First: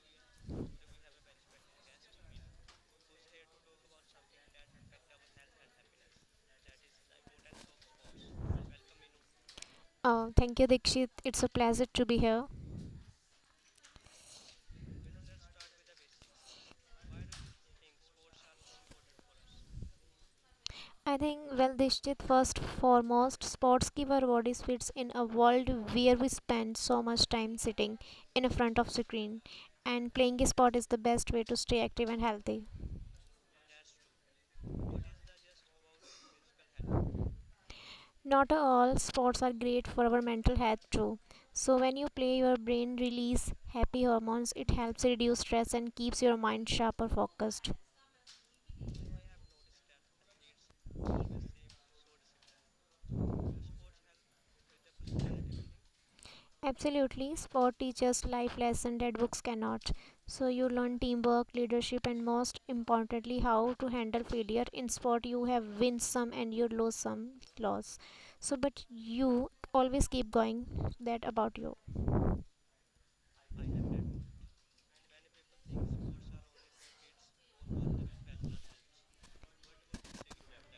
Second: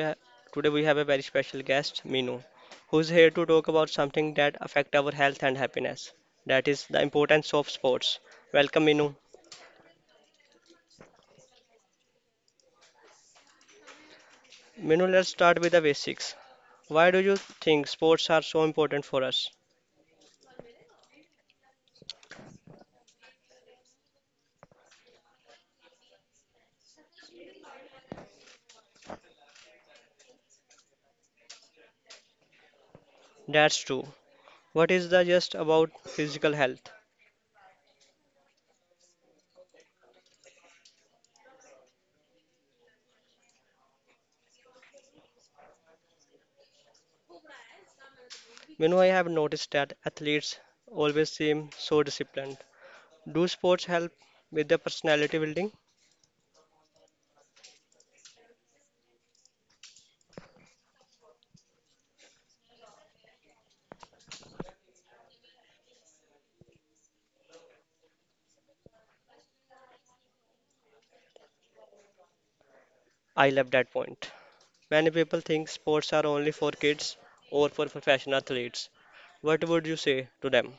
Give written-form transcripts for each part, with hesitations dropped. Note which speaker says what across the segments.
Speaker 1: ha- Today we have a very special guest, Minu, who's here to talk about something that affect our health and happiness. That is the importance of sports. Welcome, Minu.
Speaker 2: Oh, thank you, Dikshit. It's a pleasure to be here.
Speaker 1: Minu, let's start with the basics. Why do you think sports are so important for us?
Speaker 2: I think, well, Dikshit, first foremost, sports give our bodies fits in a world where we spend so much time sitting in front of screen, and playing a sport is the best way to stay active and healthy.
Speaker 1: That's true. What is the just about physical health?
Speaker 2: Not all sports are great for our mental health too. So when you play, your brain release happy hormones. It helps reduce stress and keeps your mind sharp or focused.
Speaker 1: Minu, I have noticed that athletes always seem so disciplined. Do sports help with the personality building?
Speaker 2: Absolutely. Sport teaches life lessons that books cannot. So you learn teamwork, leadership, and most importantly, how to handle failure. In sport, you have win some and you lose some loss. So, but you always keep going. That about you.
Speaker 1: I love that point. Many people think sports are only for kids or for professional athletes. What would you say to them?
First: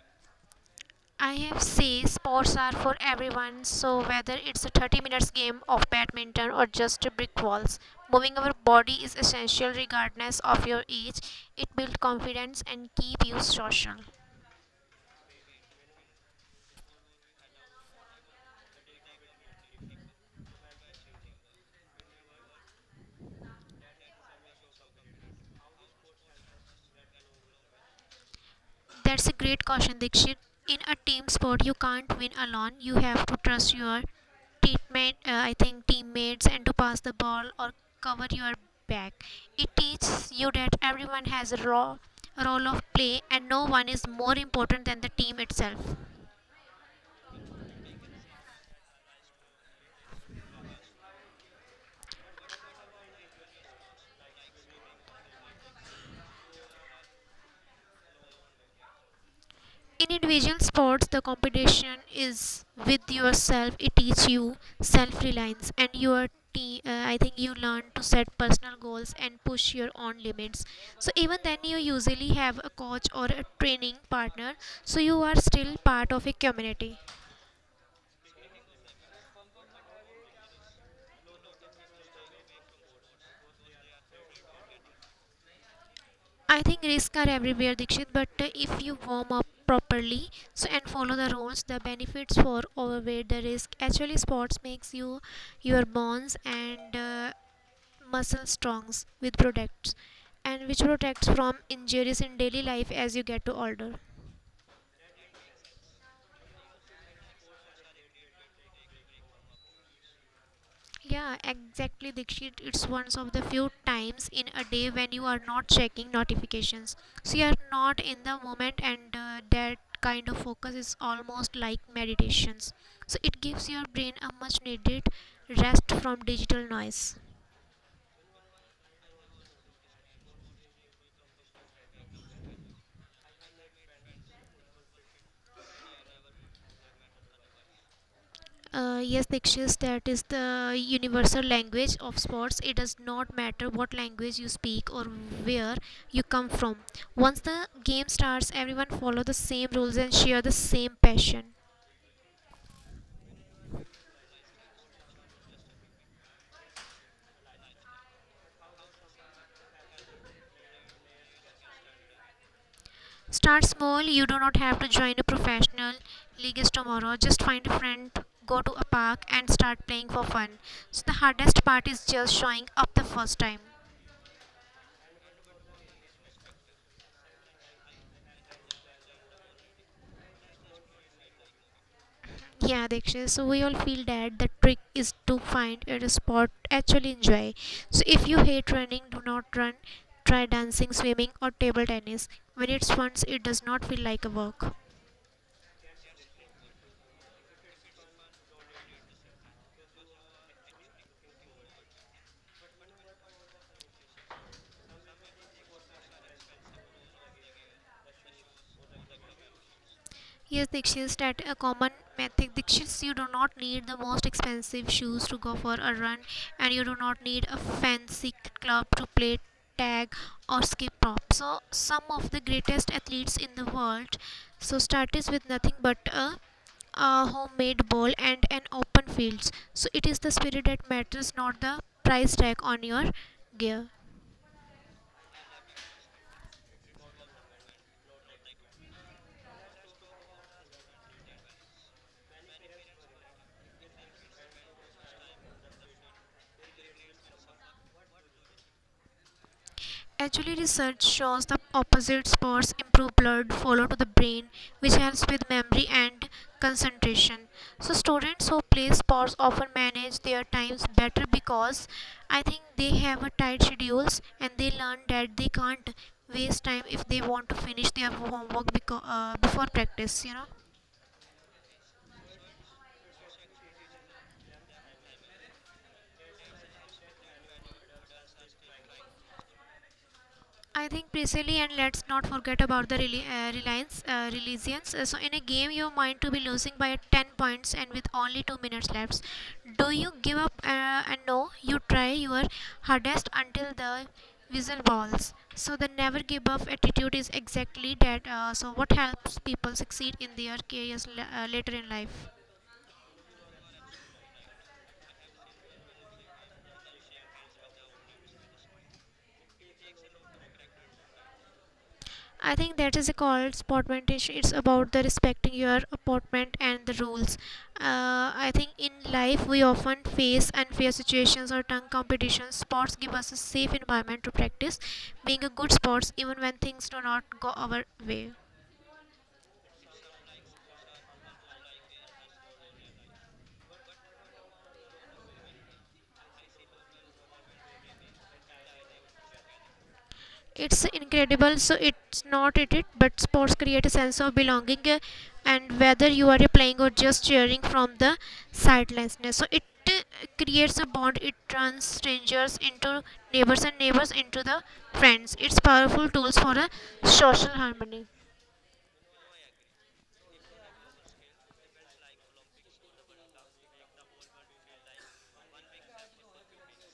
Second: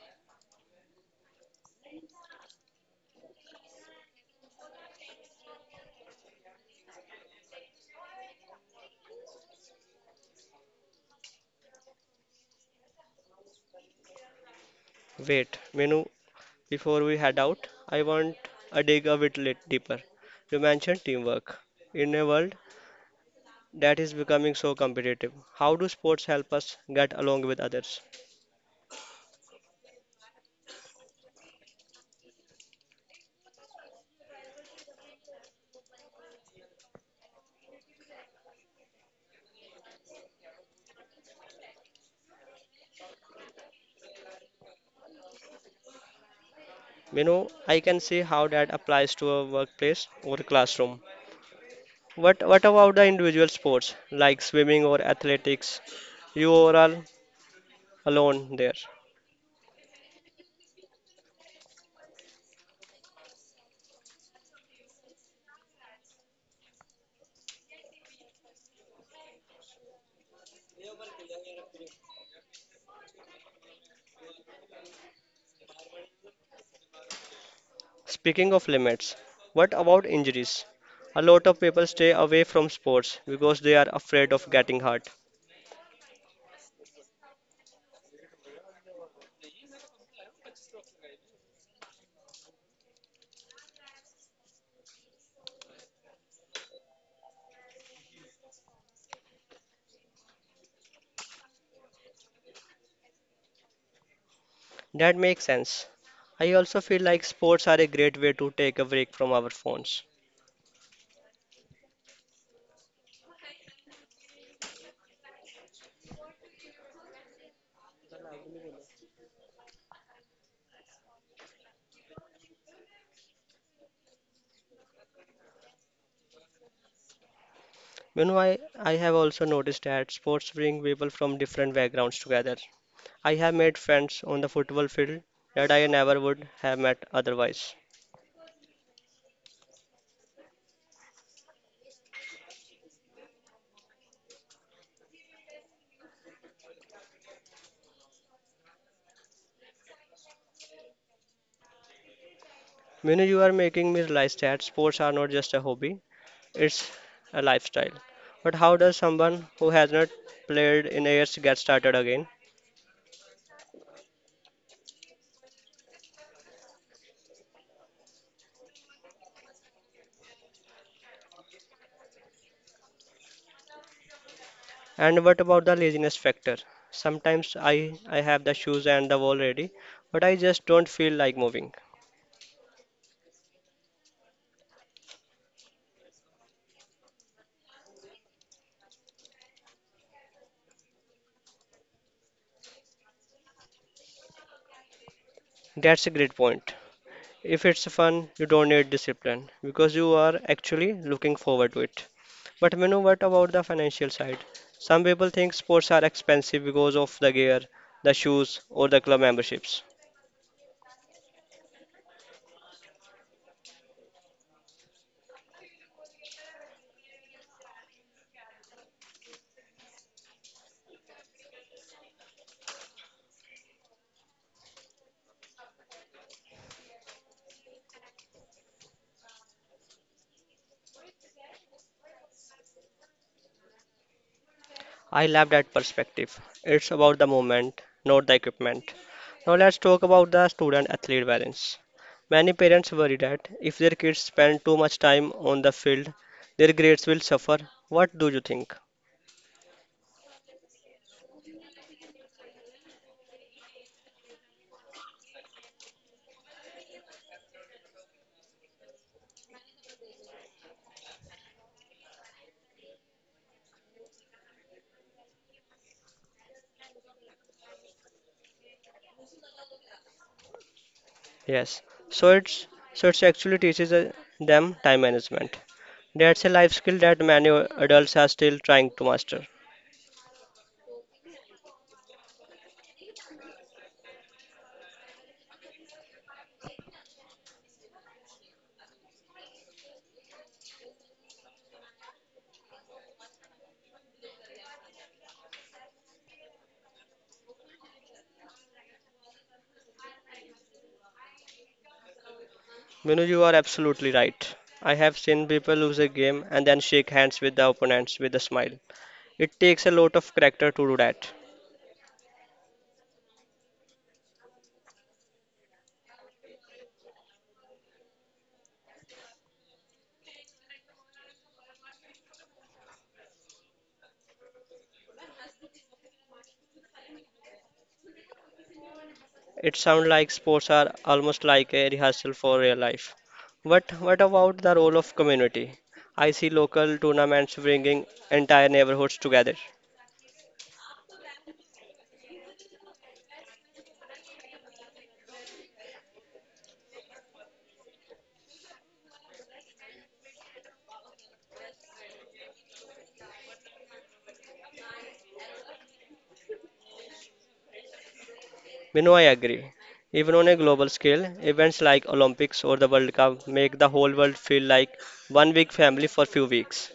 Speaker 2: I have seen sports are for everyone. So whether it's a 30 minutes game of badminton or just a brick walls, moving our body is essential regardless of your age. It builds confidence and keep you social.
Speaker 1: Wait, Menu, before we head out, I want to dig a bit deeper. You mentioned teamwork. In a world that is becoming so competitive, how do sports help us get along with others?
Speaker 2: That's a great caution, Dikshit. In a team sport, you can't win alone. You have to trust your teammate, I think teammates, and to pass the ball or cover your back. It teaches you that everyone has a raw role of play, and no one is more important than the team itself.
Speaker 1: Menu, I can see how that applies to a workplace or a classroom. What about the individual sports like swimming or athletics? You are all alone there.
Speaker 2: In individual sports, the competition is with yourself. It teaches you self-reliance and your te- I think you learn to set personal goals and push your own limits. So even then you usually have a coach or a training partner, so you are still part of a community.
Speaker 1: Speaking of limits, what about injuries? A lot of people stay away from sports because they are afraid of getting hurt.
Speaker 2: I think risks are everywhere, Dikshit, but if you warm up properly so and follow the rules, the benefits for overweight the risk. Actually, sports makes you your bones and muscle strongs with products and which protects from injuries in daily life as you get to older.
Speaker 1: That makes sense. I also feel like sports are a great way to take a break from our phones.
Speaker 2: Yeah, exactly, Dikshit, it's one of the few times in a day when you are not checking notifications, so you are not in the moment and that kind of focus is almost like meditations, so it gives your brain a much needed rest from digital noise.
Speaker 1: You know, I have also noticed that sports bring people from different backgrounds together. I have made friends on the football field that I never would have met otherwise.
Speaker 2: Yes, Dikshis, that is the universal language of sports. It does not matter what language you speak or where you come from. Once the game starts, everyone follow the same rules and share the same passion.
Speaker 1: You know, you are making me realize that sports are not just a hobby, it's a lifestyle. But how does someone who has not played in years get started again?
Speaker 2: Start small. You do not have to join a professional league tomorrow. Just find a friend, go to a park, and start playing for fun. So the hardest part is just showing up the first time.
Speaker 1: And what about the laziness factor? Sometimes I have the shoes and the wall ready, but I just don't feel like moving.
Speaker 2: Yeah, Diksha. So we all feel that the trick is to find a sport actually enjoy. So if you hate running, do not run. Try dancing, swimming, or table tennis. When it's fun, it does not feel like a work.
Speaker 1: That's a great point. If it's fun, you don't need discipline because you are actually looking forward to it. But Manu, what about the financial side? Some people think sports are expensive because of the gear, the shoes, or the club memberships.
Speaker 2: Yes, Dikshit, that a common method. Dikshit, you do not need the most expensive shoes to go for a run, and you do not need a fancy club to play tag or skip prop. So, some of the greatest athletes in the world, so start is with nothing but a homemade ball and an open field. So it is the spirit that matters, not the price tag on your gear.
Speaker 1: I love that perspective. It's about the moment, not the equipment. Now let's talk about the student athlete balance. Many parents worry that if their kids spend too much time on the field, their grades will suffer. What do you think?
Speaker 2: Actually, research shows the opposite sports improve blood flow to the brain, which helps with memory and concentration. So, students who play sports often manage their times better because I think they have a tight schedules and they learn that they can't waste time if they want to finish their homework before practice. You know.
Speaker 1: Yes. So it's so it's actually teaches them time management. That's a life skill that many adults are still trying to master.
Speaker 2: I think precisely, and let's not forget about the reliance. So, in a game, you're mind to be losing by 10 points and with only 2 minutes left. Do you give up? And No, you try your hardest until the whistle balls. So, the never give up attitude is exactly that. So, what helps people succeed in their careers later in life?
Speaker 1: Minu, you are absolutely right. I have seen people lose a game and then shake hands with the opponents with a smile. It takes a lot of character to do that.
Speaker 2: I think that is called sportmanship. It's about the respecting your appointment and the rules. I think in life we often face unfair situations or tongue competitions. Sports give us a safe environment to practice being a good sports even when things do not go our way.
Speaker 1: It sounds like sports are almost like a rehearsal for real life. But what about the role of community? I see local tournaments bringing entire neighborhoods together.
Speaker 2: It's incredible. So it's not it, it but sports create a sense of belonging, and whether you are playing or just cheering from the sidelines, so it uh, creates a bond. It turns strangers into neighbors and neighbors into the friends. It's powerful tools for a social harmony.
Speaker 1: Bino, I agree. Even on a global scale, events like Olympics or the World Cup make the whole world feel like one big family for few weeks.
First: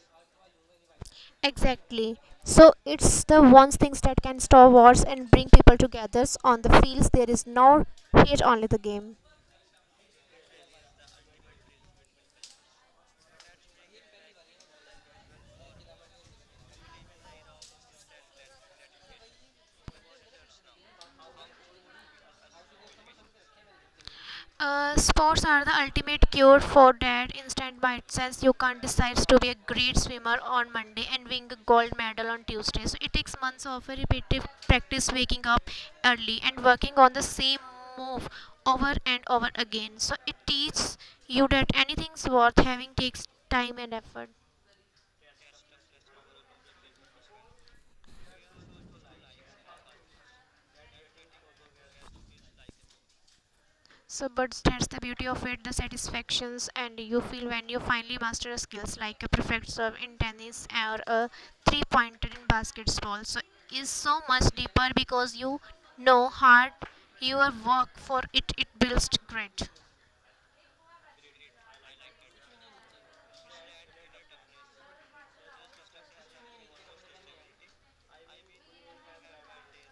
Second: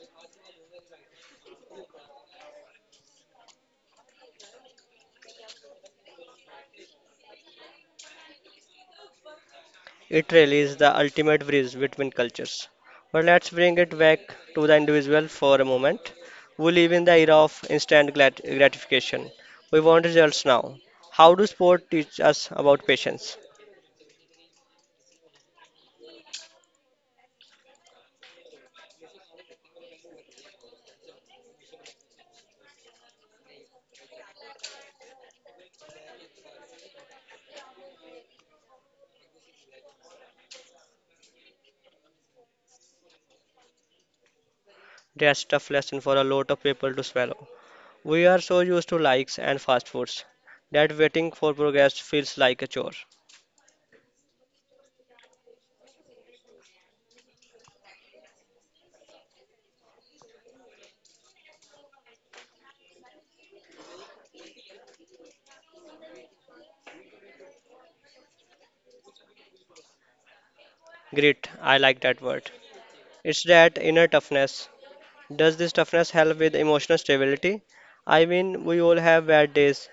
Speaker 1: It really is the ultimate bridge between cultures. But let's bring it back to the individual for a moment. We live in the era of gratification. We want results now. How do sport teach us about patience?
Speaker 2: Sports are the ultimate cure for that instant by itself. You can't decide to be a great swimmer on Monday and win a gold medal on Tuesday. So it takes months of a repetitive practice, waking up early and working on the same move over and over again. So it teaches you that anything's worth having takes time and effort.
Speaker 1: That's tough lesson for a lot of people to swallow. We are so used to likes and fast foods that waiting for progress feels like a chore.
Speaker 2: So, but that's the beauty of it, the satisfactions and you feel when you finally master a skills like a perfect serve in tennis or a three pointer in basketball. So, is so much deeper because you know hard your work for it. It builds great.
Speaker 1: Grit, I like that word. It's that inner toughness. Does this toughness help with emotional stability? I mean, we all have bad days,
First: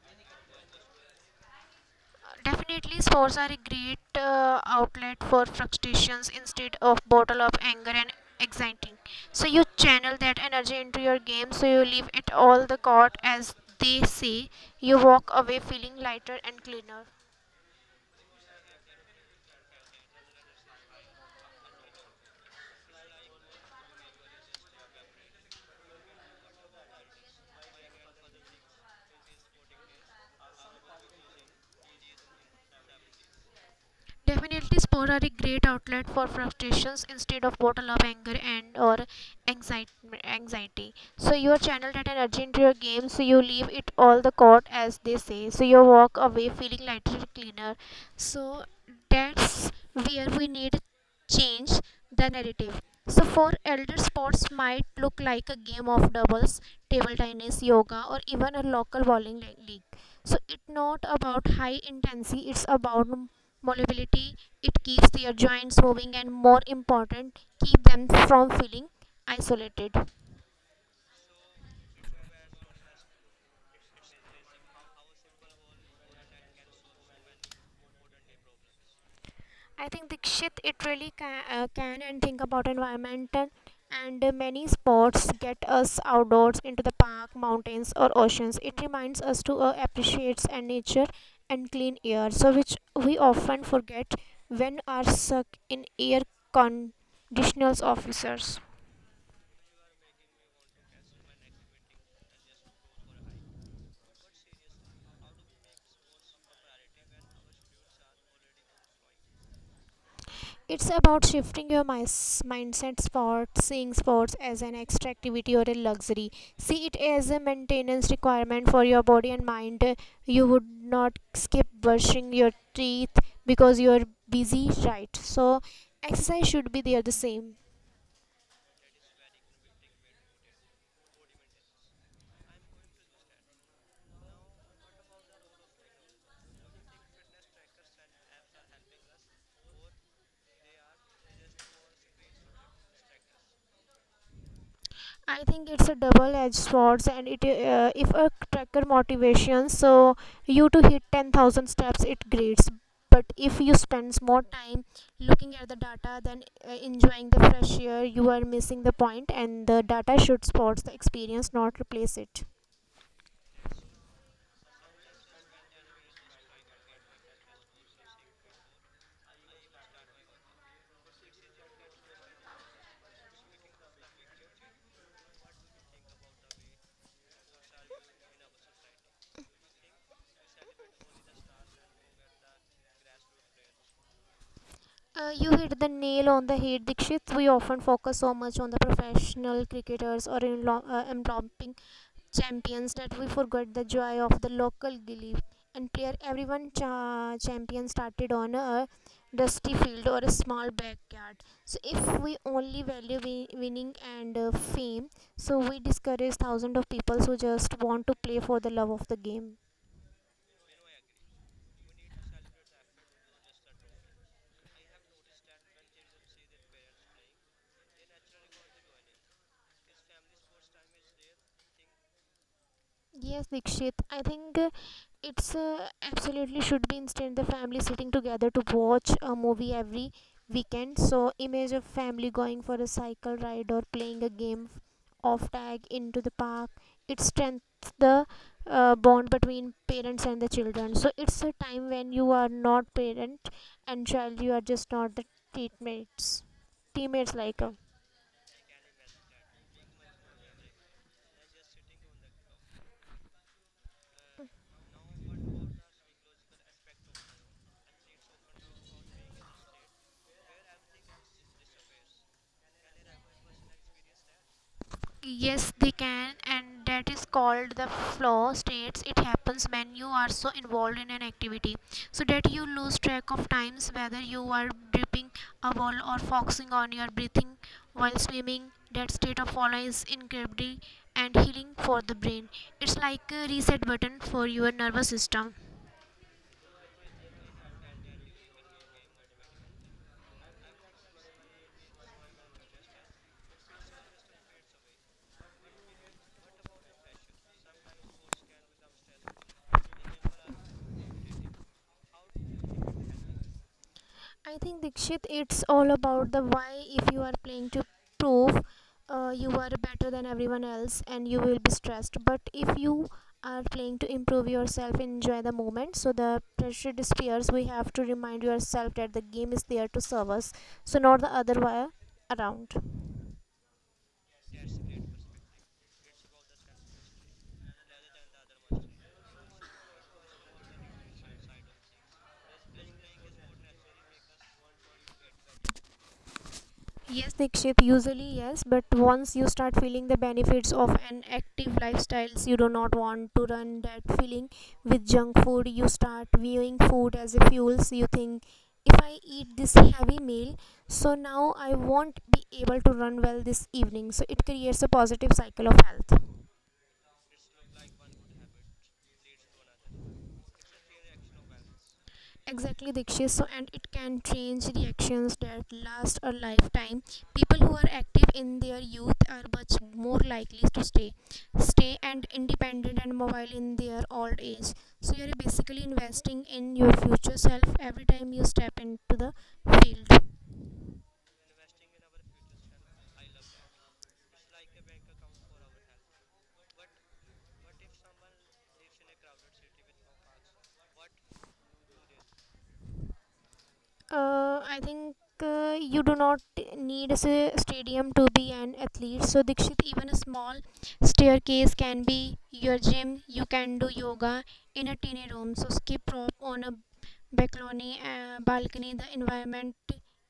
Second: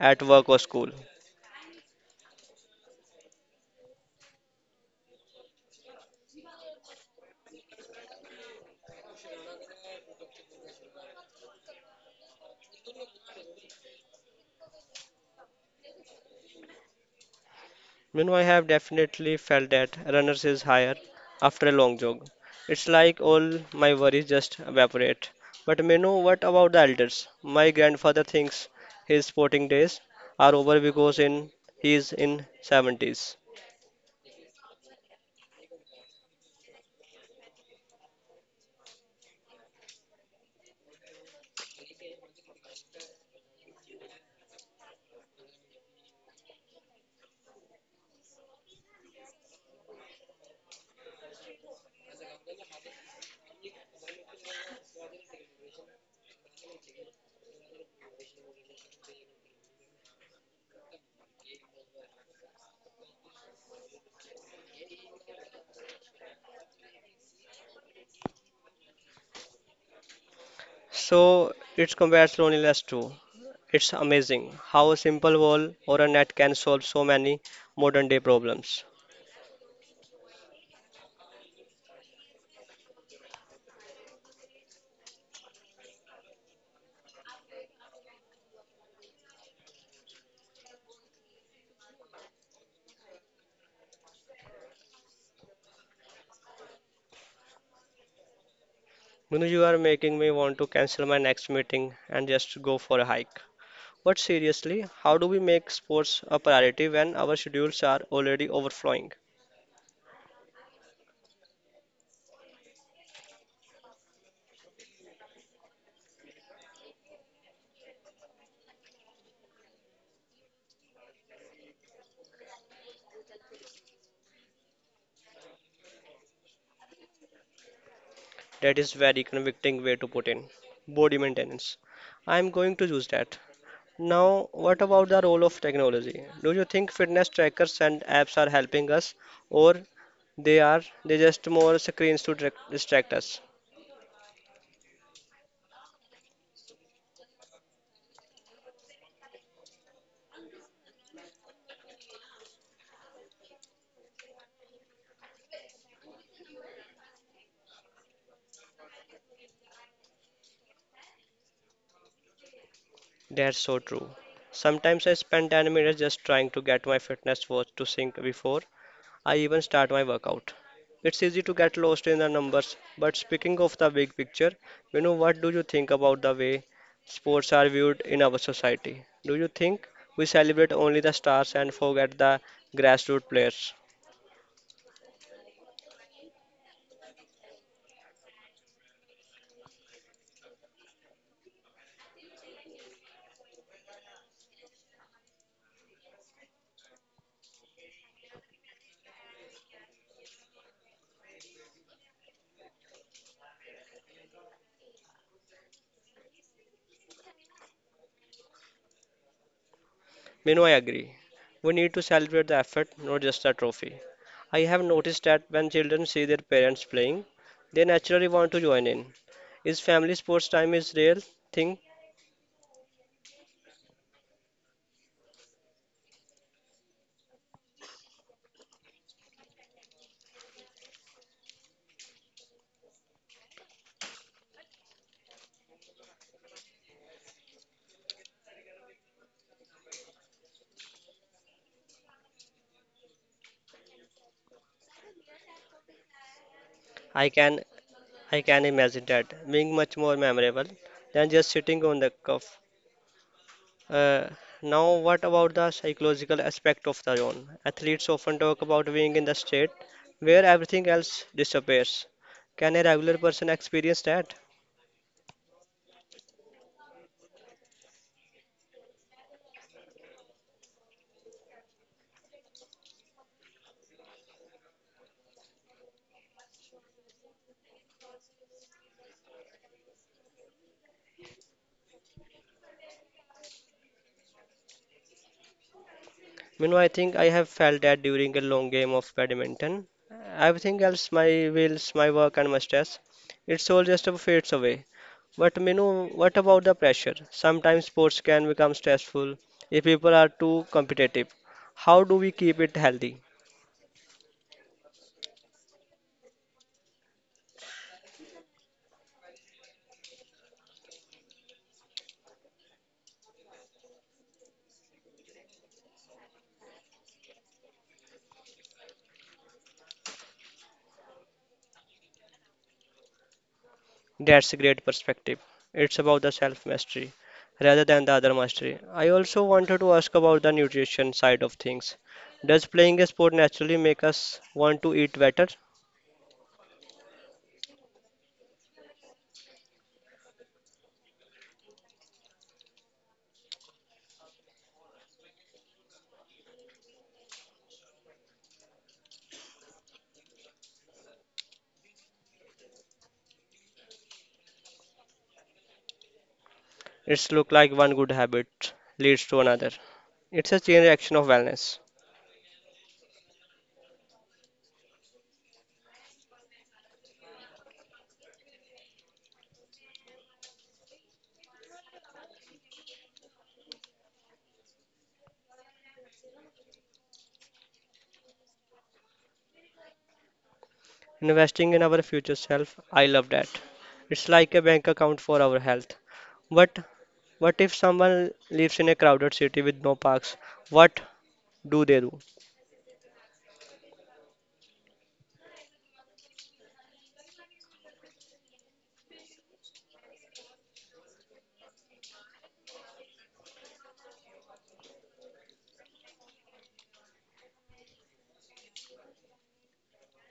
Speaker 1: at work or school.
Speaker 2: Definitely stores are a great outlet for frustrations instead of bottle of anger and anxiety, so you channel that energy into your game. So you leave it all the court, as they say. You walk away feeling lighter and cleaner.
Speaker 1: You know, I have definitely felt that runners is higher after a long jog. It's like all my worries just evaporate. But you know what about the elders? My grandfather thinks his sporting days are over because in he is in 70s.
Speaker 2: Definitely, sports are a great outlet for frustrations instead of bottle up anger and or anxiety. Anxiety. So you are channeled that energy into your game. So you leave it all the court, as they say. So you walk away feeling lighter, and cleaner. So that's where we need change the narrative. So for elder sports might look like a game of doubles, table tennis, yoga, or even a local bowling league. So it's not about high intensity, it's about mobility. It keeps their joints moving and more important keep them from feeling isolated.
Speaker 1: So it combats loneliness too. It's amazing how a simple wall or a net can solve so many modern day problems.
Speaker 2: I think, Dikshit, it really can. And think about environmental and many sports get us outdoors into the park mountains or oceans. It reminds us to appreciate and nature and clean air, so which we often forget when are stuck in air conditionals officers.
Speaker 1: Munu, you are making me want to cancel my next meeting and just go for a hike. But seriously, how do we make sports a priority when our schedules are already overflowing?
Speaker 2: It's about shifting your mindset sports seeing sports as an extra activity or a luxury. See it as a maintenance requirement for your body and mind. You would not skip brushing your teeth because you're busy, right? So exercise should be there the same.
Speaker 1: That is very convicting way to put in. Body maintenance. I am going to use that. Now, what about the role of technology? Do you think fitness trackers and apps are helping us or they are they just more screens to distract us?
Speaker 2: I think it's a double-edged sword, and it if a tracker motivation, so you to hit 10,000 steps, it greats. But if you spend more time looking at the data than enjoying the fresh air, you are missing the point. And the data should support the experience, not replace it.
Speaker 1: That's so true. Sometimes I spend 10 minutes just trying to get my fitness watch to sync before I even start my workout. It's easy to get lost in the numbers, but speaking of the big picture, you know, what do you think about the way sports are viewed in our society? Do you think we celebrate only the stars and forget the grassroots players?
Speaker 2: You hit the nail on the head, Dikshit. We often focus so much on the professional cricketers or in enveloping champions that we forgot the joy of the local glee and player. Everyone champion started on a dusty field or a small backyard. So if we only value winning and fame, so we discourage thousands of people who just want to play for the love of the game.
Speaker 1: You know, I agree. We need to celebrate the effort, not just the trophy. I have noticed that when children see their parents playing, they naturally want to join in. Is family sports time is real thing?
Speaker 2: Yes, Dikshit. I think it's absolutely should be instead the family sitting together to watch a movie every weekend. So image of family going for a cycle ride or playing a game of tag into the park. It strengthens the bond between parents and the children. So it's a time when you are not parent and child. You are just not the teammates.
Speaker 1: I
Speaker 2: Teammates like.
Speaker 1: can
Speaker 2: Uh,
Speaker 1: I can imagine that being much more memorable than just sitting on the cuff. Uh, now, what about the psychological aspect of the zone? Athletes often talk about being in the state where everything else disappears. Can a regular person experience that?
Speaker 2: Yes, they can, and that is called the flow states. It happens when you are so involved in an activity so that you lose track of times whether you are dipping a ball or focusing on your breathing while swimming. That state of flow is incredibly and healing for the brain. It's like a reset button for your nervous system.
Speaker 1: You know, I think I have felt that during a long game of badminton. Everything else, my wheels, my work, and my stress, it's all just a fades away. But Minu, what about the pressure? Sometimes sports can become stressful if people are too competitive. How do we keep it healthy?
Speaker 2: I think, Dikshit, it's all about the why. If you are playing to prove you are better than everyone else, and you will be stressed. But if you are playing to improve yourself and enjoy the moment, so the pressure disappears. We have to remind yourself that the game is there to serve us, so not the other way around.
Speaker 1: That's a great perspective. It's about the self mastery rather than the other mastery. I also wanted to ask about the nutrition side of things. Does playing a sport naturally make us want to eat better?
Speaker 2: Yes, Dikshit, usually yes, but once you start feeling the benefits of an active lifestyles, you do not want to run that feeling with junk food. You start viewing food as a fuel. So you think, if I eat this heavy meal, so now I won't be able to run well this evening. So it creates a positive cycle of health.
Speaker 1: It's look like one good habit leads to another. It's a chain reaction of wellness.
Speaker 2: Exactly, Dikshit. So, and it can change reactions that last a lifetime. People who are active in their youth are much more likely to stay, stay and independent and mobile in their old age. So, you are basically investing in your future self every time you step into the field.
Speaker 1: Investing in our future self, I love that. It's like a bank account for our health. But what if someone lives in a crowded city with no parks? What do they do?
Speaker 2: I think you do not need a stadium to be an athlete. So, Dikshit, even a small staircase can be your gym. You can do yoga in a tiny room. So, skip rope on a balcony. The environment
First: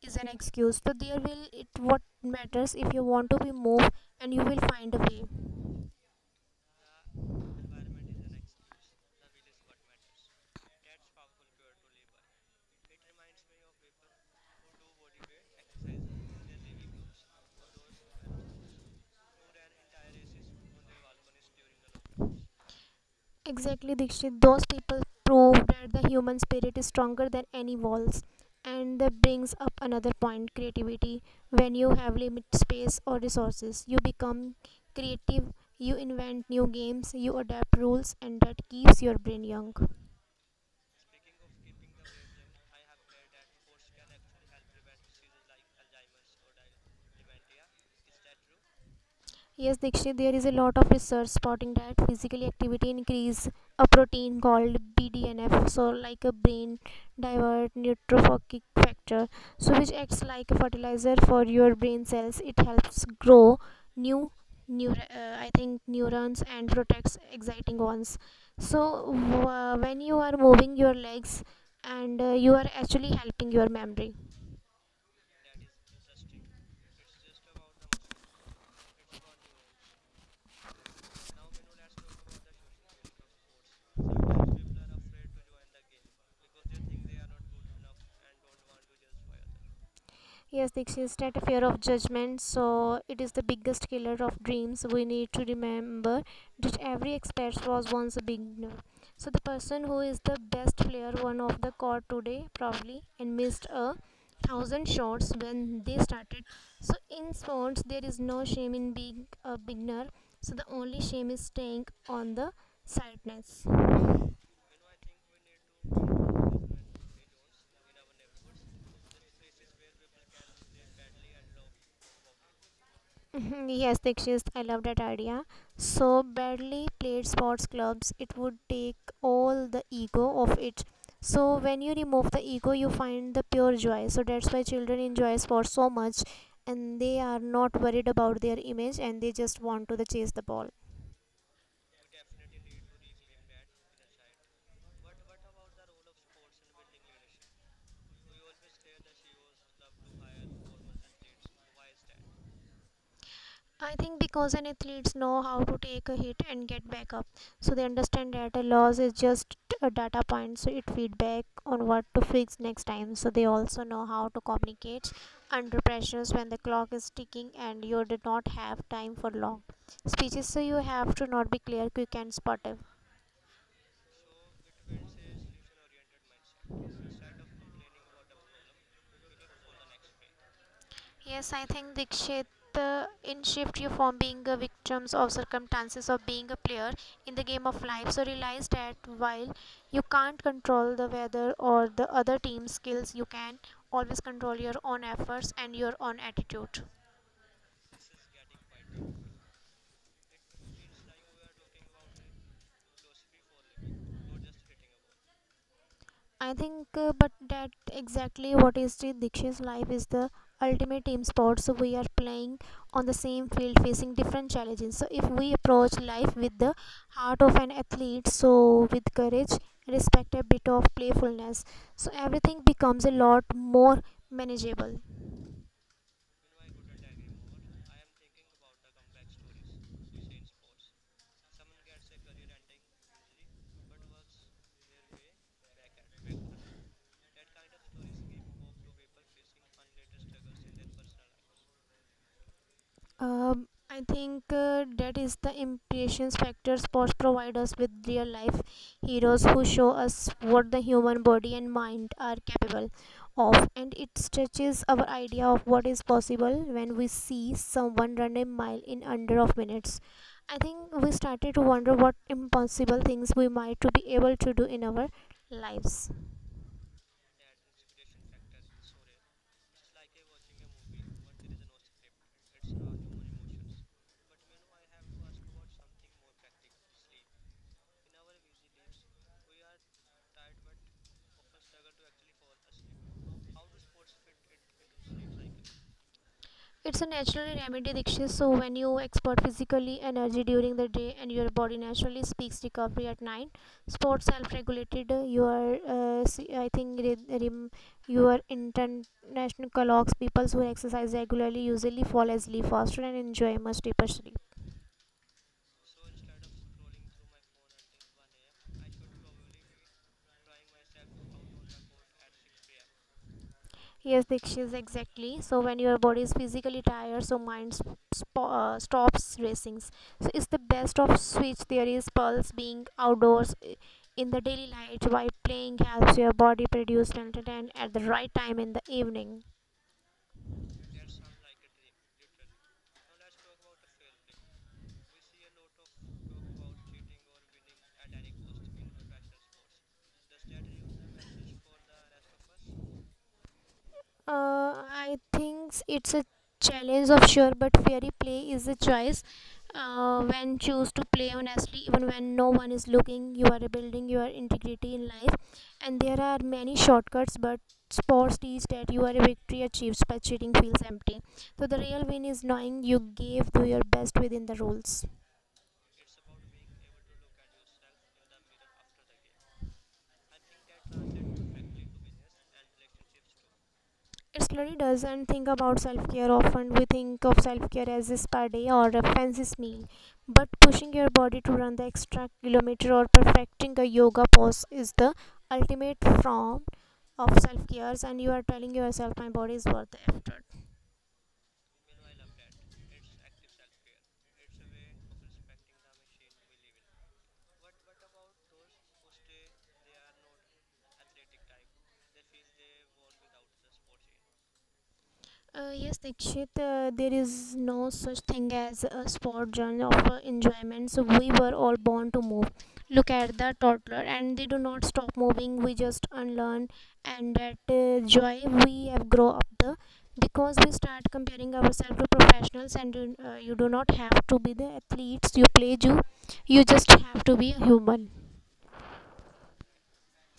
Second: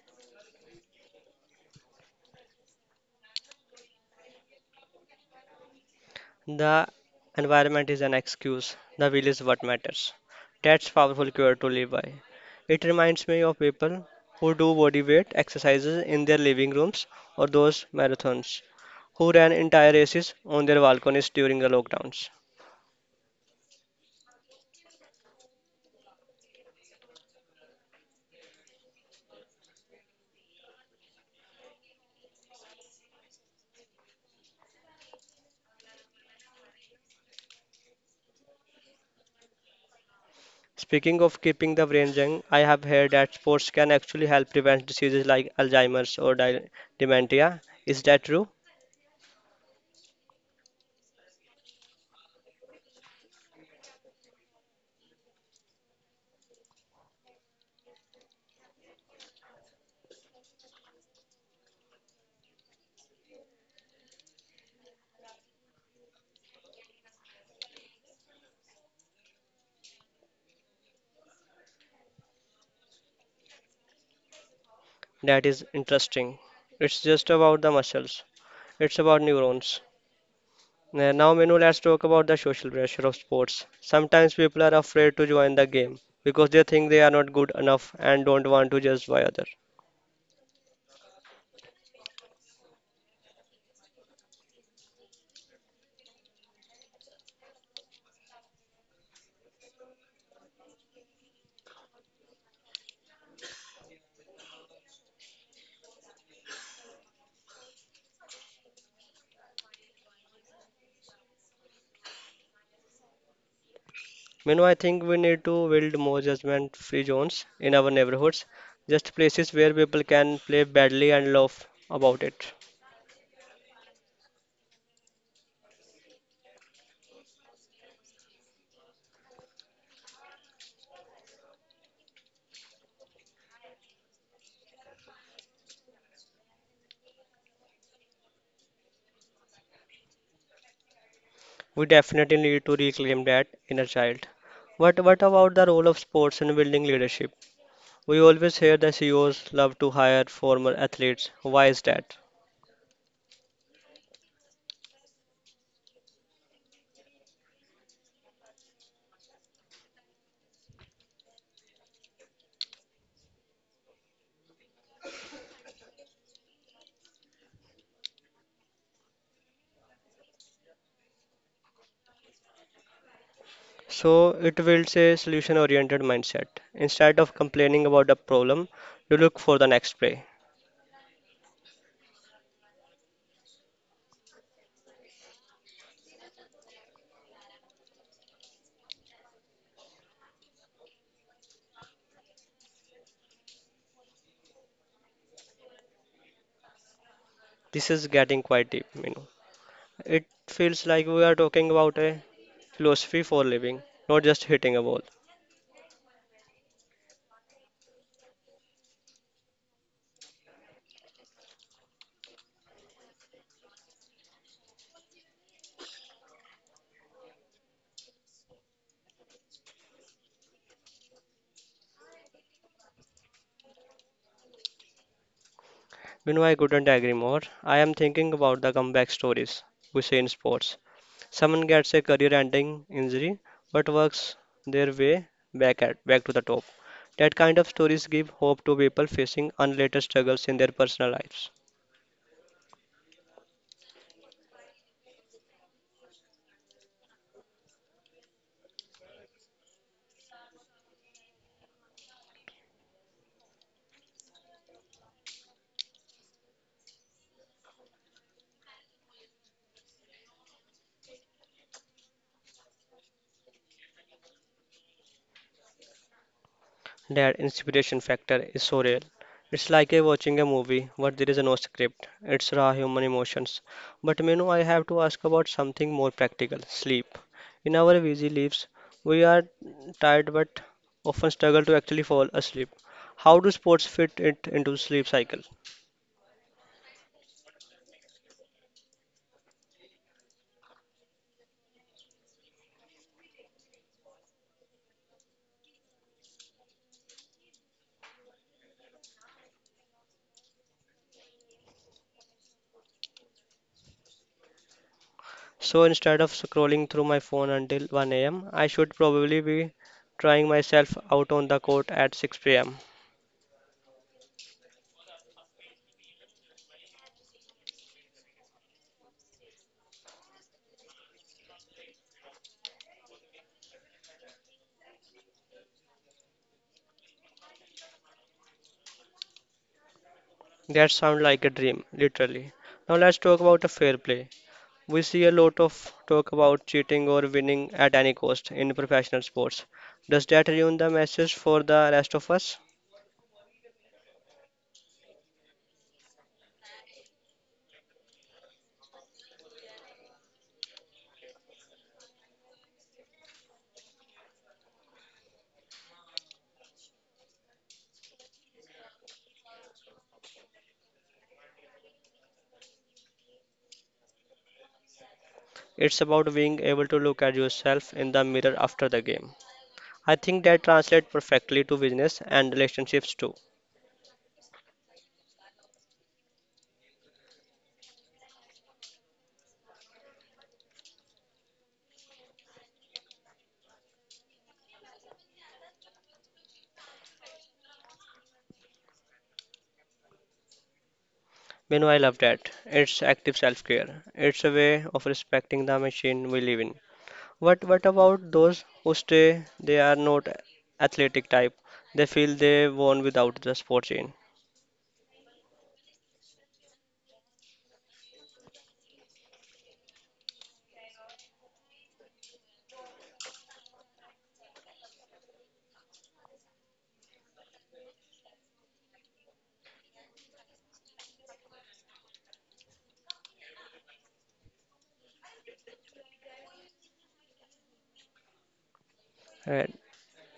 Speaker 2: is an excuse. So, there will it what matters if you want to be moved, and you will find a way.
Speaker 1: The environment is an excuse. The will is what matters. That's powerful cure to live by. It reminds me of people who do body weight exercises in their living rooms or those marathons who ran entire races on their balconies during the lockdowns.
Speaker 2: Exactly, Dikshit. Those people prove that the human spirit is stronger than any walls. And that brings up another point creativity. When you have limited space or resources, you become creative, you invent new games, you adapt rules, and that keeps your brain young.
Speaker 1: Speaking of keeping the brain young, I have heard that sports can actually help prevent diseases like Alzheimer's or dementia. Is that true?
Speaker 2: Yes, Dikshit, there is a lot of research spotting that physical activity increase a protein called BDNF, so like a brain divert neurotrophic factor, so which acts like a fertilizer for your brain cells. It helps grow new neur I think neurons and protects exciting ones. So when you are moving your legs, and you are actually helping your memory.
Speaker 1: That is interesting. It's just about the muscles. It's about neurons. Now Menu, let's talk about the social pressure of sports. Sometimes people are afraid to join the game because they think they are not good enough and don't want to judge by others.
Speaker 2: Yes, Dixit, is that a fear of judgment. So it is the biggest killer of dreams. We need to remember that every expert was once a beginner. So the person who is the best player won of the court today probably and missed a thousand shots when they started. So in sports, there is no shame in being a beginner. So the only shame is staying on the sidelines.
Speaker 1: Menu, I think we need to build more judgment-free zones in our neighborhoods, just places where people can play badly and laugh about it.
Speaker 2: Mhm, yes, Dikshit, I love that idea. So badly played sports clubs, it would take all the ego of it. So when you remove the ego, you find the pure joy. So that's why children enjoy sports so much, and they are not worried about their image, and they just want to the chase the ball.
Speaker 1: We definitely need to reclaim that inner child. What about the role of sports in building leadership? We always hear that CEOs love to hire former athletes. Why is that?
Speaker 2: I think because an athletes know how to take a hit and get back up, so they understand that a loss is just a data point, so it feedback on what to fix next time. So they also know how to communicate under pressures when the clock is ticking and you do not have time for long speeches. So you have to not be clear, quick, and spotty.
Speaker 1: So, it builds a solution oriented mindset. Instead of complaining about the problem, you look for the next play.
Speaker 2: Yes, I think Dikshit, in shift you from being a victims of circumstances of being a player in the game of life. So realize that while you can't control the weather or the other team's skills, you can always control your own efforts and your own attitude.
Speaker 1: This is getting quite deep, you know. It feels like we are talking about a philosophy for living, not just hitting a wall.
Speaker 2: But that exactly what is the Dikshit's life is the ultimate team sport. So we are playing on the same field, facing different challenges. So if we approach life with the heart of an athlete, so with courage, respect, a bit of playfulness, so everything becomes a lot more manageable.
Speaker 1: You know, I couldn't agree more. I am thinking about the comeback stories we see in sports. Someone gets a career-ending injury but works their way back to the top. That kind of stories give hope to people facing unrelated struggles in their personal lives.
Speaker 2: I think that is the impressions factor sports provide us with real life heroes who show us what the human body and mind are capable of, and it stretches our idea of what is possible when we see someone run a mile in under of minutes. I think we started to wonder what impossible things we might to be able to do in our lives.
Speaker 1: That inspiration factor is so real. It's like a watching a movie but there is no script. It's raw human emotions. But Menu, I have to ask about something more practical, sleep. In our busy lives, we are tired but often struggle to actually fall asleep. How do sports fit it into sleep cycle?
Speaker 2: It's a natural remedy, Dikshit. So when you expert physically energy during the day and your body naturally speaks recovery at night, sports self-regulated. You are, see, I think, re- rem- your international colleagues, people who exercise regularly, usually fall asleep faster and enjoy much deeper sleep.
Speaker 1: So instead of scrolling through my phone until 1 a.m., I should probably be trying myself out on the court at 6 p.m.
Speaker 2: Yes, Dikshis, exactly. So when your body is physically tired, so mind stops racing. So it's the best of switch. There is pulse being outdoors in the daily light while playing helps your body produce melatonin at the right time in the evening.
Speaker 1: That sounds like a dream, literally. Now let's talk about a fair play. We see a lot of talk about cheating or winning at any cost in professional sports. Does that ruin the message for the rest of us?
Speaker 2: I think it's a challenge of sure, but fairy play is a choice. When choose to play honestly, even when no one is looking, you are building your integrity in life. And there are many shortcuts, but sports teach that you are a victory achieved by cheating feels empty. So the real win is knowing you gave to your best within the rules.
Speaker 1: It's about being able to look at yourself in the mirror after the game. I think that translates perfectly to business and relationships too.
Speaker 2: It slowly doesn't think about self care. Often we think of self care as a spa day or a fancy meal, but pushing your body to run the extra kilometer or perfecting a yoga pose is the ultimate form of self care. And you are telling yourself, my body is worth the effort.
Speaker 1: You know, I love that. It's active self-care. It's a way of respecting the machine we live in. What about those who stay? They are not athletic type. They feel they won without the sport chain.
Speaker 2: Yes, Dikshit, there is no such thing as a sport journey of enjoyment. So we were all born to move. Look at the toddler, and they do not stop moving. We just unlearn, and that joy we have grow up the because we start comparing ourselves to professionals, and you do not have to be the athletes you play. You just have to be a human.
Speaker 1: Right.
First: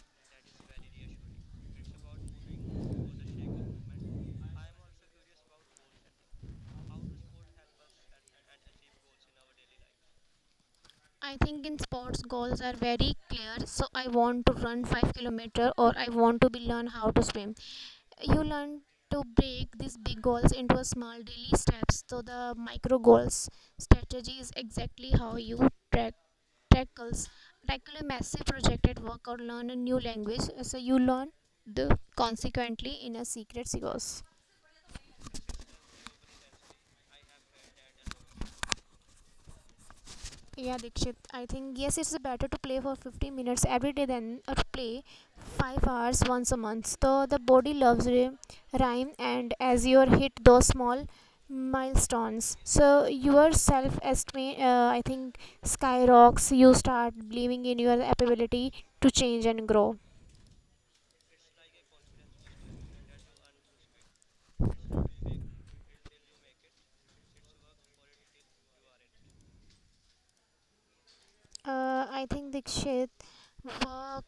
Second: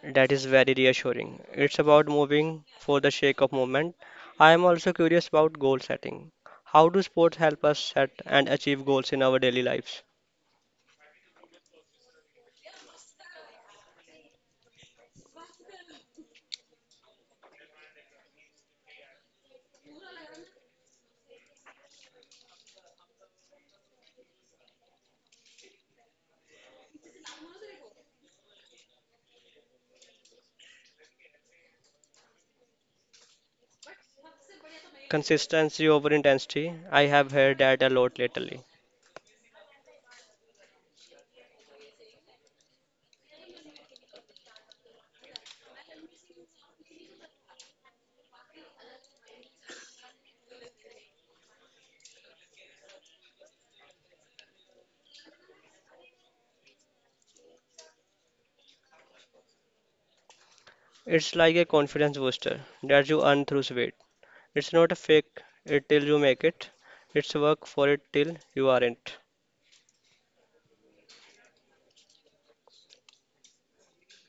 Speaker 1: That is very reassuring. It's about moving for the sake of movement. I am also curious about goal setting. How do sports help us set and achieve goals in our daily lives?
Speaker 2: I think in sports goals are very clear. So I want to run 5 kilometer or I want to be learn how to swim. You learn to break these big goals into a small daily steps. So the micro goals strategy is exactly how you track tackles tackle a massive project at work or learn a new language. So you learn the consequently in a secret course.
Speaker 1: Consistency over intensity. I have heard that a lot lately.
Speaker 2: Yeah, Dikshit. I think yes, it's better to play for 15 minutes every day than to play 5 hours once a month. So the body loves rhyme, and as you hit those small milestones, so your self esteem, skyrockets. You start believing in your ability to change and grow.
Speaker 1: It's like a confidence booster that you earn through sweat. It's not a fake it till you make it. It's work for it till you aren't.
Speaker 2: I think Dikshit, work, uh,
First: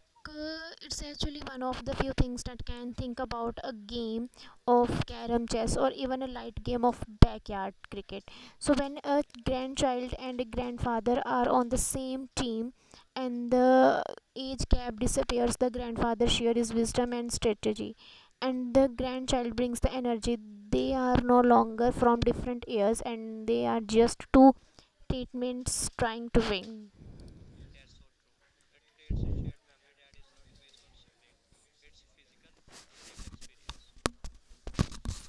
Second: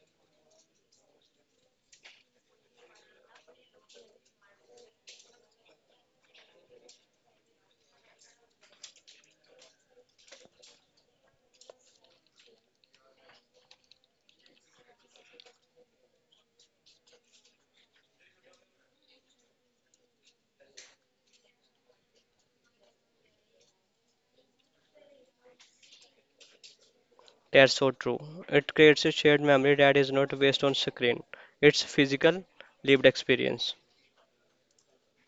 Speaker 2: it's actually one of the few things that can think about a game of carom chess or even a light game of backyard cricket. So when a grandchild and a grandfather are on the same team and the age gap disappears, the grandfather shares his wisdom and strategy and the grandchild brings the energy. They are no longer from different years and they are just two treatments trying to win.
Speaker 1: That's so true. It creates a shared memory that is not based on screen. It's physical, lived experience.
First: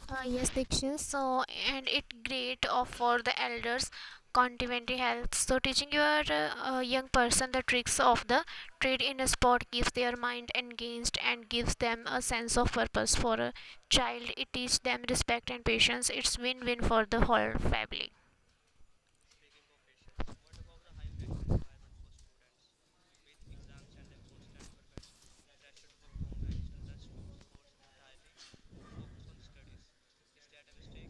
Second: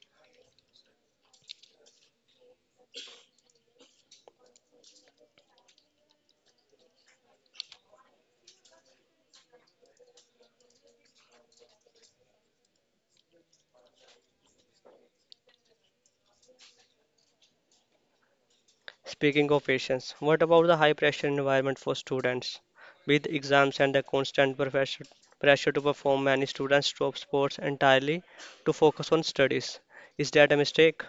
Speaker 2: Yes, Dikshin. So, and it great of for the elders complementary help. So, teaching your young person the tricks of the trade in a sport keeps their mind engaged and gives them a sense of purpose. For a child, it teaches them respect and patience. It's win-win for the whole family.
Speaker 1: Speaking of patience, what about the high pressure environment for students? With exams and the constant pressure to perform, many students drop sports entirely to focus on studies. Is that a mistake?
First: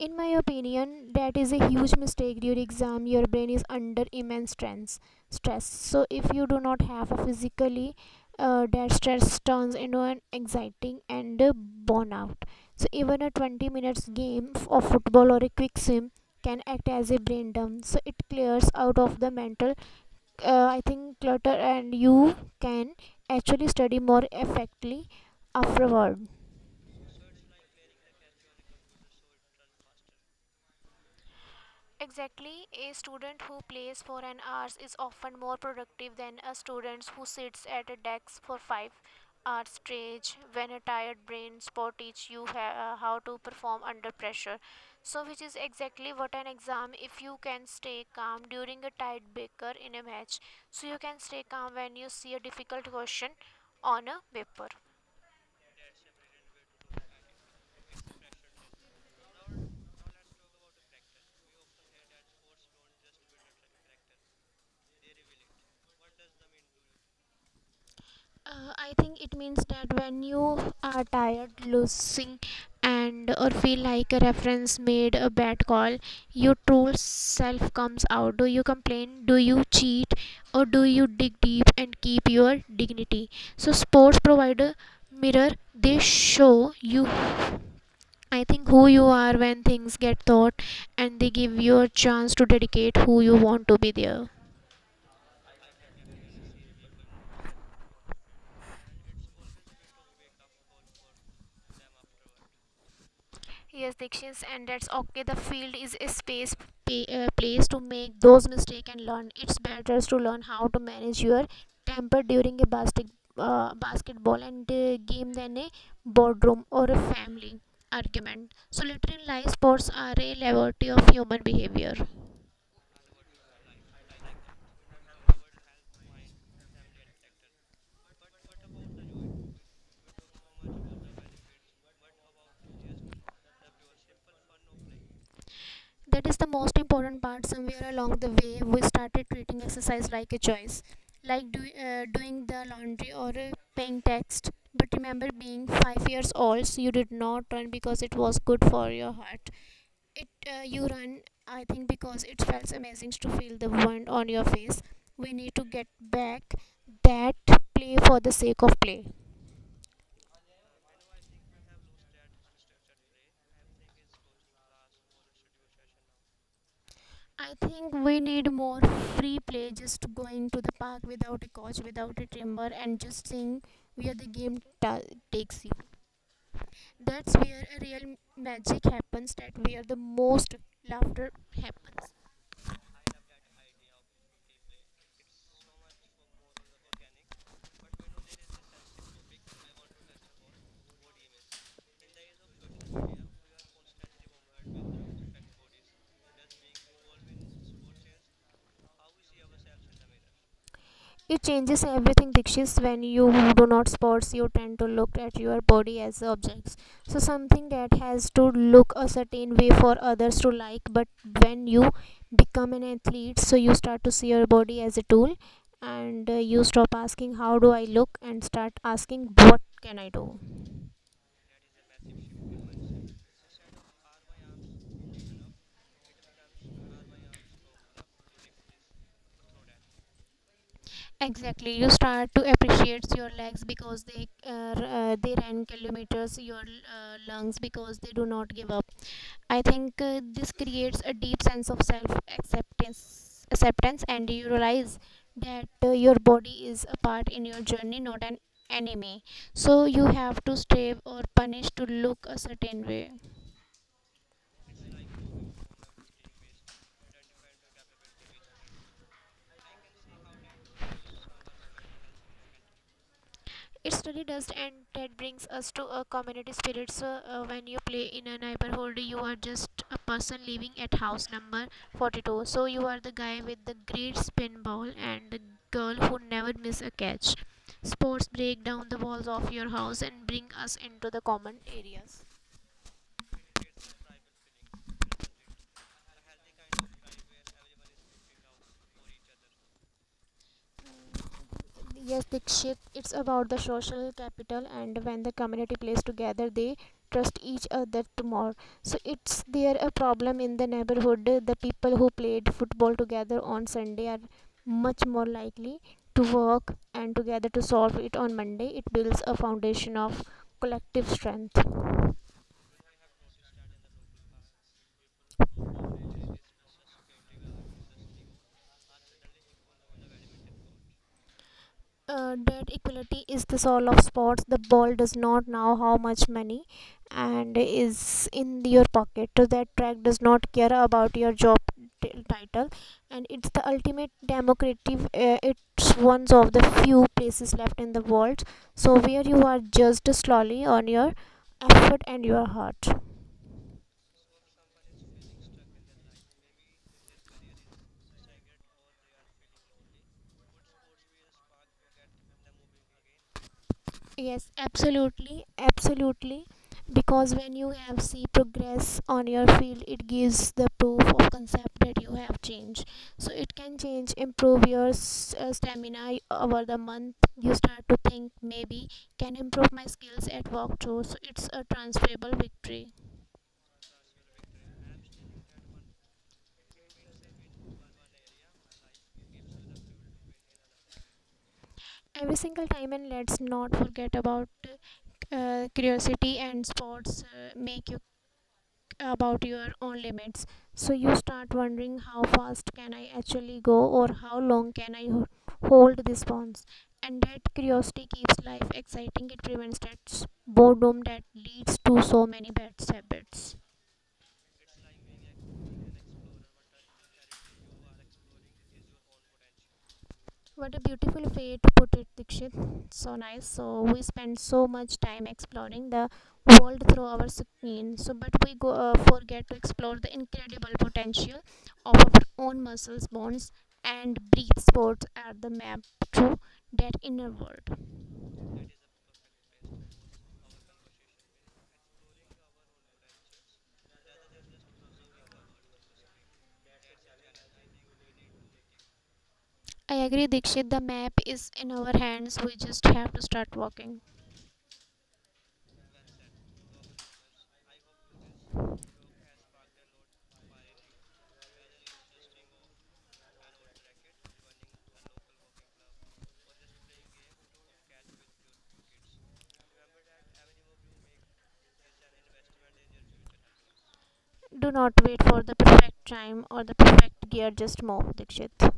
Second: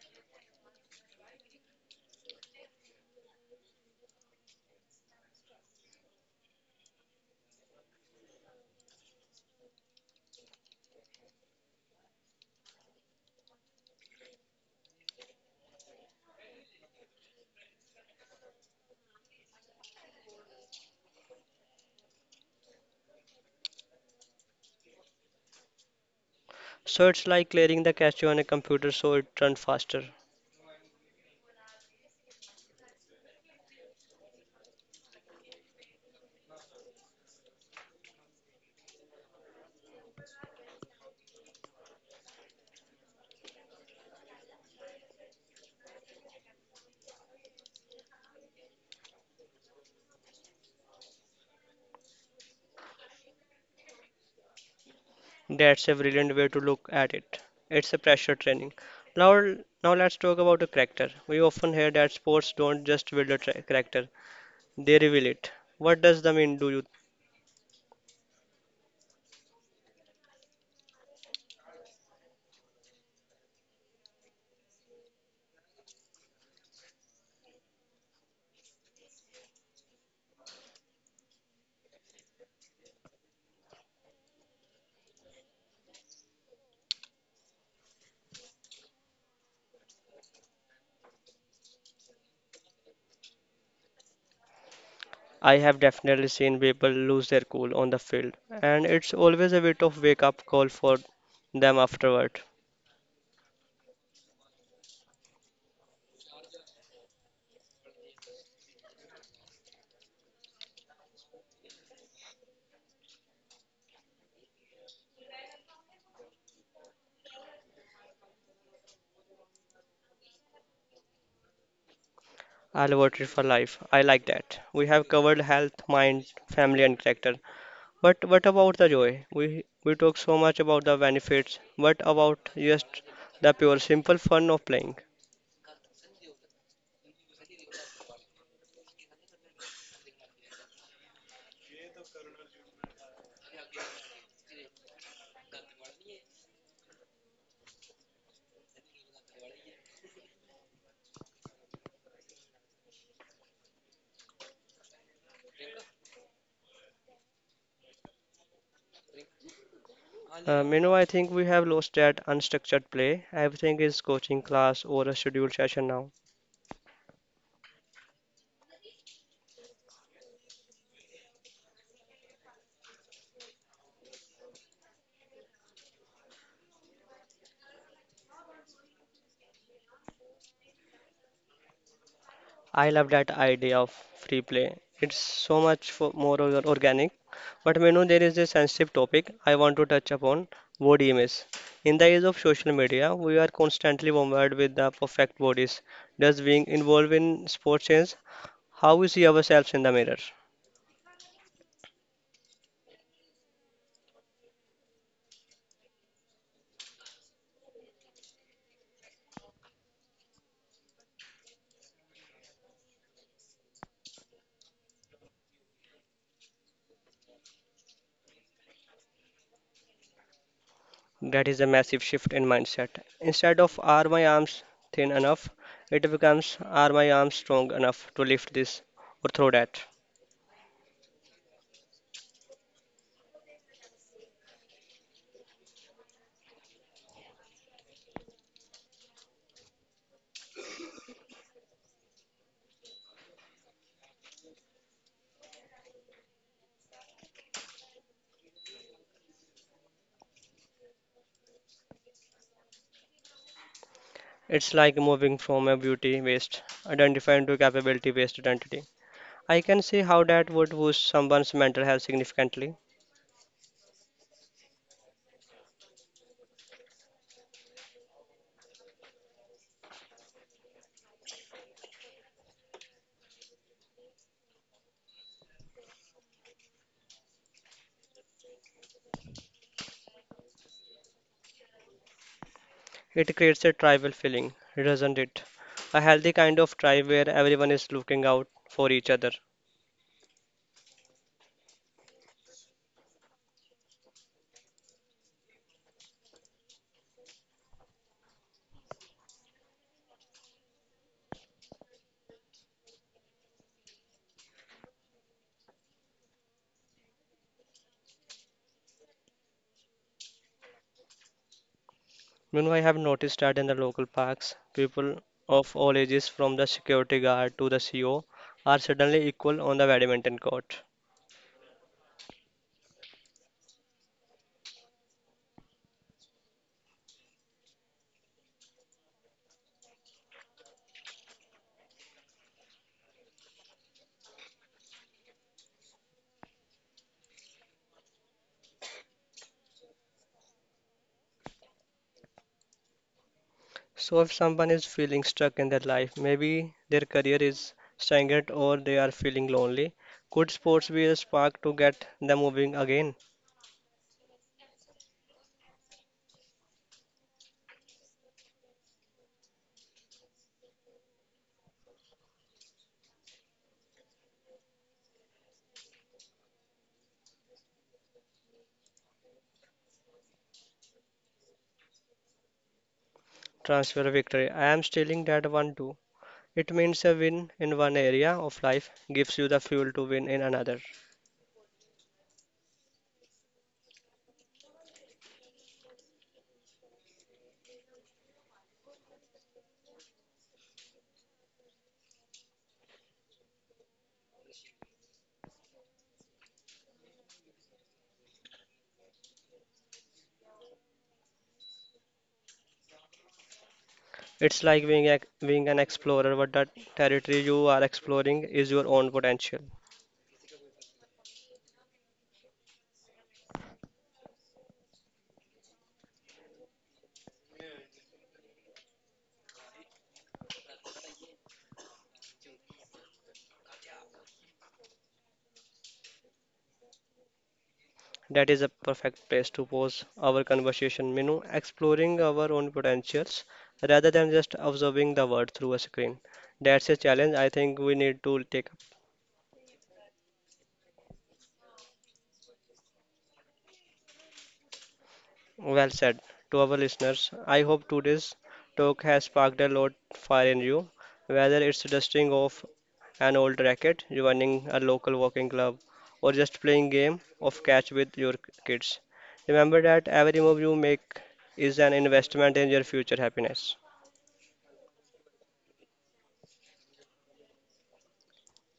Speaker 2: In my opinion, that is a huge mistake. During exam, your brain is under immense stress. Stress. So if you do not have a physically, that stress turns into an exciting and a burnout. So even a 20 minutes game of football or a quick swim can act as a brain dump. So it clears out of the mental I think clutter and you can actually study more effectively afterward.
Speaker 1: So it's like clearing the cache on a computer so it runs faster.
Speaker 2: Exactly, a student who plays for an hour is often more productive than a student who sits at a desk for 5 hours straight. When a tired brain spot teach you how to perform under pressure. So which is exactly what an exam if you can stay calm during a tight baker in a match. So you can stay calm when you see a difficult question on a paper.
Speaker 1: That's a brilliant way to look at it. It's a pressure training. Now, now let's talk about a character. We often hear that sports don't just build a character; they reveal it. What does that mean? Do you?
Speaker 2: I think it means that when you are tired, losing, and or feel like a reference made a bad call, your true self comes out. Do you complain? Do you cheat? Or do you dig deep and keep your dignity? So sports provider mirror they show you I think who you are when things get thought and they give you a chance to dedicate who you want to be there.
Speaker 1: I have definitely seen people lose their cool on the field, and it's always a bit of wake-up call for them afterward.
Speaker 2: Yes, Dikshit, and that's okay. The field is a space, place to make those mistakes and learn. It's better to learn how to manage your temper during a basketball and game than a boardroom or a family argument. So, later in life, sports are a laboratory of human behavior.
Speaker 1: I'll vote it for life. I like that. We have covered health, mind, family, and character. But what about the joy? We talk so much about the benefits. What about just the pure simple fun of playing?
Speaker 2: That is the most important part somewhere along the way we started treating exercise like a choice like doing the laundry or paying tax but remember being 5 years old so you did not run because it was good for your heart it you run I think because it felt amazing to feel the wind on your face we need to get back that play for the sake of play.
Speaker 1: I think we have lost that unstructured play. Everything is coaching class or a scheduled session now.
Speaker 2: I think we need more free play, just going to the park without a coach, without a trainer, and just seeing where the takes you. That's where a real magic happens, that where the most laughter happens.
Speaker 1: I love that idea of free play. It's so much for organic. But you know, there is a sensitive topic I want to touch upon: body image. In the age of social media, we are constantly bombarded with the perfect bodies. Does being involved in sports change how we see ourselves in the mirror?
Speaker 2: It changes everything, Dikshit, when you do not sports, you tend to look at your body as objects. So something that has to look a certain way for others to like, but when you become an athlete, so you start to see your body as a tool and you stop asking how do I look and start asking what can I do.
Speaker 1: That is a massive shift in mindset. Instead of are my arms thin enough, it becomes are my arms strong enough to lift this or throw that.
Speaker 2: Exactly, you start to appreciate your legs because they ran kilometers, your lungs because they do not give up. I think this creates a deep sense of acceptance, and you realize that your body is a part in your journey, not an enemy. So you have to strive or punish to look a certain way.
Speaker 1: It's like moving from a beauty based identity to capability based identity. I can see how that would boost someone's mental health significantly.
Speaker 2: It's really dust, and that brings us to a community spirit. So, when you play in a neighborhood, you are just a person living at house number 42. So, you are the guy with the great spin ball and the girl who never miss a catch. Sports break down the walls of your house and bring us into the common areas.
Speaker 1: It creates a tribal feeling, doesn't it? A healthy kind of tribe where everyone is looking out for each other.
Speaker 2: Yes, Dikshit, it's about the social capital and when the community plays together they trust each other to more. So it's there a problem in the neighborhood the people who played football together on Sunday are much more likely to work and together to solve it on Monday. It builds a foundation of collective strength.
Speaker 1: Meanwhile, I have noticed that in the local parks, people of all ages, from the security guard to the CEO, are suddenly equal on the badminton court.
Speaker 2: That equality is the soul of sports. The ball does not know how much money and is in your pocket. So that track does not care about your job title, and it's the ultimate democratic. It's one of the few places left in the world, so where you are judged slowly on your effort and your heart.
Speaker 1: So, if someone is feeling stuck in their life, maybe their career is stagnant or they are feeling lonely, could sports be a spark to get them moving again?
Speaker 2: Yes, absolutely. Because when you have see progress on your field, it gives the proof of concept that you have changed. So it can change, improve your stamina over the month. You start to think maybe can improve my skills at walkthrough. So it's a transferable victory
Speaker 1: Transfer victory. I am stealing that one too. It means a win in one area of life gives you the fuel to win in another.
Speaker 2: every single time. And let's not forget about curiosity and sports make you about your own limits so you start wondering how fast can I actually go or how long can hold this bonds and that curiosity keeps life exciting it prevents that boredom that leads to so many bad habits.
Speaker 1: It's like being an explorer, but the territory you are exploring is your own potential.
Speaker 2: What a beautiful way to put it, Dikshit. So nice. So we spend so much time exploring the world through our screen. So, but we go forget to explore the incredible potential of our own muscles, bones, and breath. Sports are the map to that inner world.
Speaker 1: That is a perfect place to pose our conversation, Minu, exploring our own potentials rather than just observing the world through a screen. That's a challenge I think we need to take.
Speaker 2: I agree, Dikshit. The map is in our hands. We just have to start walking.
Speaker 1: Well said. To our listeners, I hope today's talk has sparked a lot fire in you. Whether it's dusting off an old racket, joining a local walking club, or just playing game of catch with your kids. Remember that every move you make is an investment in your future happiness.
Speaker 2: Do not wait for the perfect time or the perfect gear. Just move, Dikshit.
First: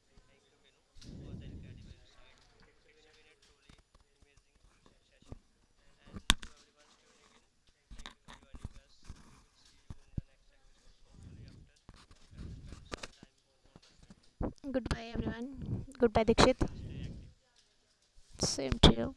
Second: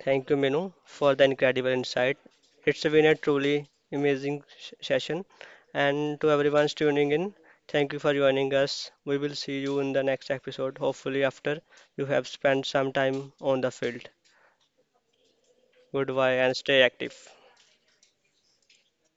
Speaker 1: Thank you, Minu, for the incredible insight. It's been a truly amazing session. And to everyone tuning in, thank you for joining us. We will see you in the next episode, hopefully, after you have spent some time on the field.
Speaker 2: Goodbye, everyone. Goodbye,
Speaker 1: Goodbye and
Speaker 2: Dikshit.
Speaker 1: stay active.
Speaker 2: Same to you.